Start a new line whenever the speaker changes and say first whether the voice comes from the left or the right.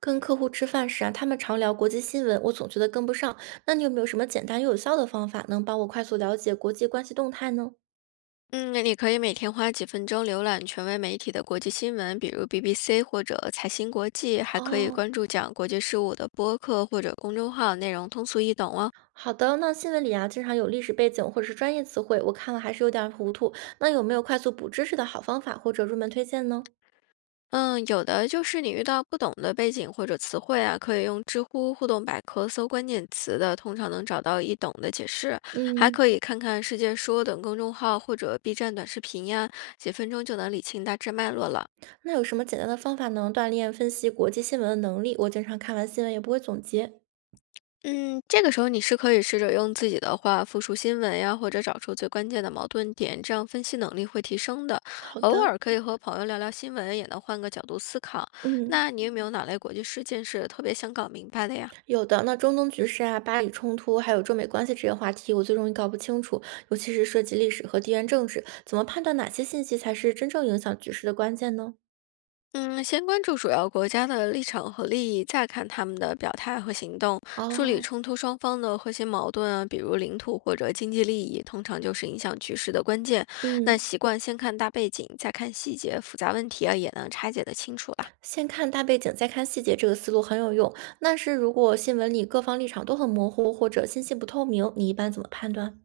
right: 跟客户吃饭时啊，他们常聊国际新闻，我总觉得跟不上。那你有没有什么简单又有效的方法，能帮我快速了解国际关系动态呢？
left: 嗯，你可以每天花几分钟浏览权威媒体的国际新闻，比如 BBC 或者财新国际，还可以
right: 哦，
left: 关注讲国际事务的播客或者公众号，内容通俗易懂哦。
right: 好的。那新闻里啊，经常有历史背景或者是专业词汇，我看了还是有点儿糊涂。那有没有快速补知识的好方法或者入门推荐呢？
left: 嗯，有的就是你遇到不懂的背景或者词汇啊，可以用知乎互动百科搜关键词的，通常能找到易懂的解释。还
right: 嗯。
left: 可以看看世界说等公众号或者 B 站短视频呀，几分钟就能理清大致脉络了。
right: 那有什么简单的方法能锻炼分析国际新闻的能力？我经常看完新闻也不会总结。
left: 嗯，这个时候你是可以试着用自己的话复述新闻呀，或者找出最关键的矛盾点，这样分析能力会提升的。
right: 好
left: 偶
right: 的。
left: 尔可以和朋友聊聊新闻，也能换个角度思考。
right: 嗯。
left: 那你有没有哪类国际事件是特别想搞明白的呀？
right: 有的，那中东局势啊、巴以冲突，还有中美关系这些话题，我最容易搞不清楚，尤其是涉及历史和地缘政治，怎么判断哪些信息才是真正影响局势的关键呢？
left: 嗯，先关注主要国家的立场和利益，再看他们的表态和行动，梳理
right: 哦。
left: 冲突双方的核心矛盾啊，比如领土或者经济利益，通常就是影响局势的关键。那
right: 嗯。
left: 习惯先看大背景，再看细节，复杂问题啊也能拆解的清楚了。
right: 先看大背景，再看细节，这个思路很有用。但是如果新闻里各方立场都很模糊，或者信息不透明，你一般怎么判断？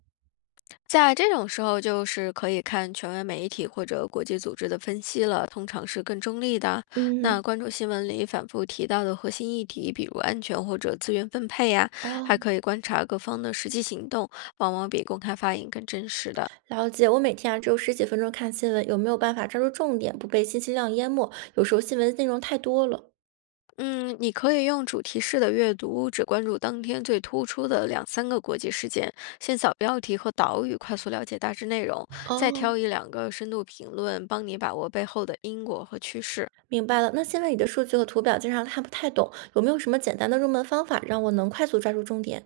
left: 在这种时候，就是可以看权威媒体或者国际组织的分析了，通常是更中立的。
right: 嗯。
left: 那关注新闻里反复提到的核心议题，比如安全或者资源分配呀、还
right: 哦。
left: 可以观察各方的实际行动，往往比公开发言更真实的。
right: 了解。我每天啊只有十几分钟看新闻，有没有办法抓住重点，不被信息量淹没？有时候新闻内容太多了。
left: 嗯，你可以用主题式的阅读，只关注当天最突出的两三个国际事件，先扫标题和导语，快速了解大致内容，再
right: 哦。
left: 挑一两个深度评论，帮你把握背后的因果和趋势。
right: 明白了，那现在你的数据和图表经常看不太懂，有没有什么简单的入门方法，让我能快速抓住重点？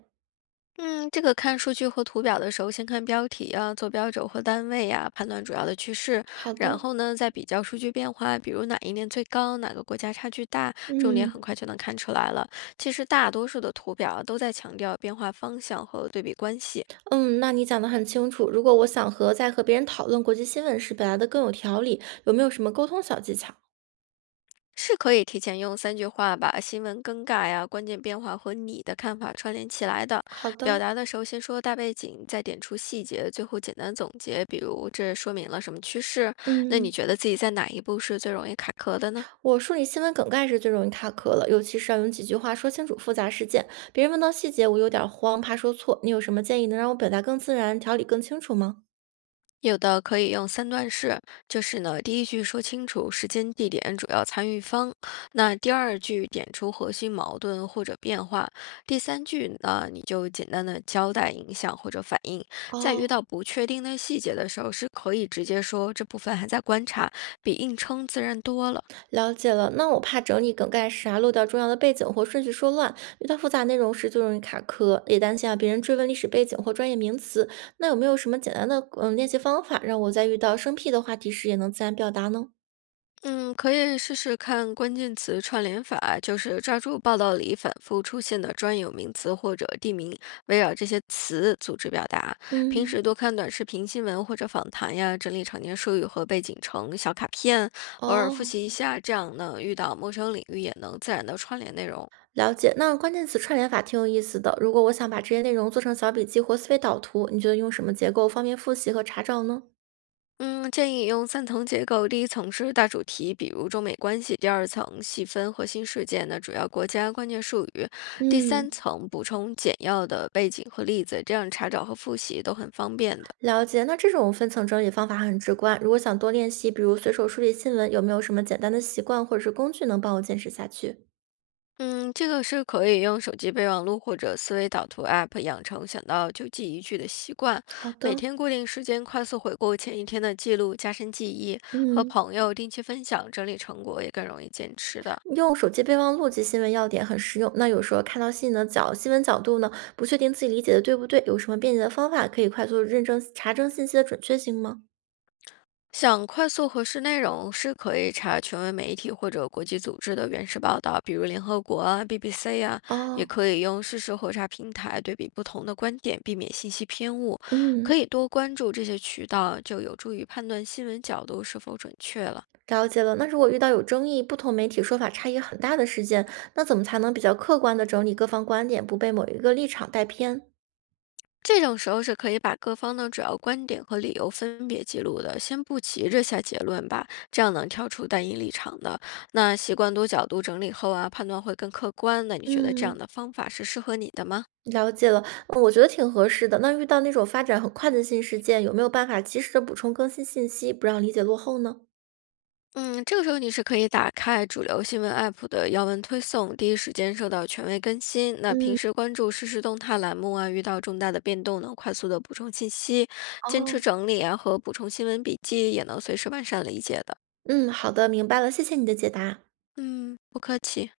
left: 嗯，这个看数据和图表的时候，先看标题啊、坐标轴和单位呀，判断主要的趋势，
right: 好
left: 然
right: 的。
left: 后呢，再比较数据变化，比如哪一年最高，哪个国家差距大，重点很
right: 嗯。
left: 快就能看出来了。其实大多数的图表啊都在强调变化方向和对比关系。
right: 嗯，那你讲得很清楚。如果我想和在和别人讨论国际新闻时表达的更有条理，有没有什么沟通小技巧？
left: 是可以提前用三句话把新闻更改啊、关键变化和你的看法串联起来的。
right: 好的。
left: 表达的时候先说大背景，再点出细节，最后简单总结。比如这说明了什么趋势？那你
right: 嗯，
left: 觉得自己在哪一步是最容易卡壳的呢？
right: 我梳理新闻梗概时最容易卡壳了，尤其是要用几句话说清楚复杂事件，别人问到细节，我有点慌，怕说错。你有什么建议能让我表达更自然，条理更清楚吗？
left: 有的可以用三段式，就是呢，第一句说清楚时间、地点、主要参与方，那第二句点出核心矛盾或者变化，第三句呢，你就简单的交代影响或者反应。在遇
right: 哦。
left: 到不确定的细节的时候，是可以直接说这部分还在观察，比硬撑自然多了。
right: 了解了，那我怕整理梗概时啊漏掉重要的背景或顺序说乱，遇到复杂内容时就容易卡壳，也担心啊别人追问历史背景或专业名词。那有没有什么简单的练习方法，让我在遇到生僻的话题时也能自然表达呢？
left: 嗯，可以试试看关键词串联法，就是抓住报道里反复出现的专有名词或者地名，围绕这些词组织表达。平
right: 嗯。
left: 时多看短视频、新闻或者访谈呀，整理常见术语和背景成小卡片，偶尔复
right: 哦。
left: 习一下，这样呢，遇到陌生领域也能自然的串联内容。
right: 了解。那关键词串联法挺有意思的。如果我想把这些内容做成小笔记或思维导图，你觉得用什么结构方便复习和查找呢？
left: 嗯，建议用三层结构，第一层是大主题，比如中美关系；第二层细分核心事件的主要国家关键术语；第
right: 嗯。
left: 三层补充简要的背景和例子，这样查找和复习都很方便的。
right: 了解，那这种分层整理方法很直观。如果想多练习，比如随手梳理新闻，有没有什么简单的习惯或者是工具能帮我坚持下去？
left: 嗯，这个是可以用手机备忘录或者思维导图 App 养成想到就记一句的习惯，
right: 好
left: 每
right: 的。
left: 天固定时间快速回顾前一天的记录，加深记忆，和
right: 嗯。
left: 朋友定期分享，整理成果也更容易坚持的。
right: 用手机备忘录记新闻要点很实用。那有时候看到新闻的角新闻角度呢，不确定自己理解的对不对，有什么便捷的方法可以快速认证查证信息的准确性吗？
left: 想快速核实内容，是可以查权威媒体或者国际组织的原始报道，比如联合国啊、BBC 啊，也
right: 哦。
left: 可以用事实核查平台对比不同的观点，避免信息偏误。可
right: 嗯。
left: 以多关注这些渠道，就有助于判断新闻角度是否准确了。
right: 了解了。那如果遇到有争议、不同媒体说法差异很大的事件，那怎么才能比较客观的整理各方观点，不被某一个立场带偏？
left: 这种时候是可以把各方的主要观点和理由分别记录的，先不急着下结论吧，这样能跳出单一立场的。那习惯多角度整理后啊，判断会更客观。那你觉得这
right: 嗯。
left: 样的方法是适合你的吗？
right: 了解了，我觉得挺合适的。那遇到那种发展很快的新事件，有没有办法及时的补充更新信息，不让理解落后呢？
left: 嗯，这个时候你是可以打开主流新闻 app 的要闻推送，第一时间收到权威更新。那
right: 嗯。
left: 平时关注实时动态栏目啊，遇到重大的变动能快速的补充信息，坚持
right: 哦。
left: 整理啊和补充新闻笔记，也能随时完善理解的。
right: 嗯，好的，明白了，谢谢你的解答。
left: 嗯，不客气。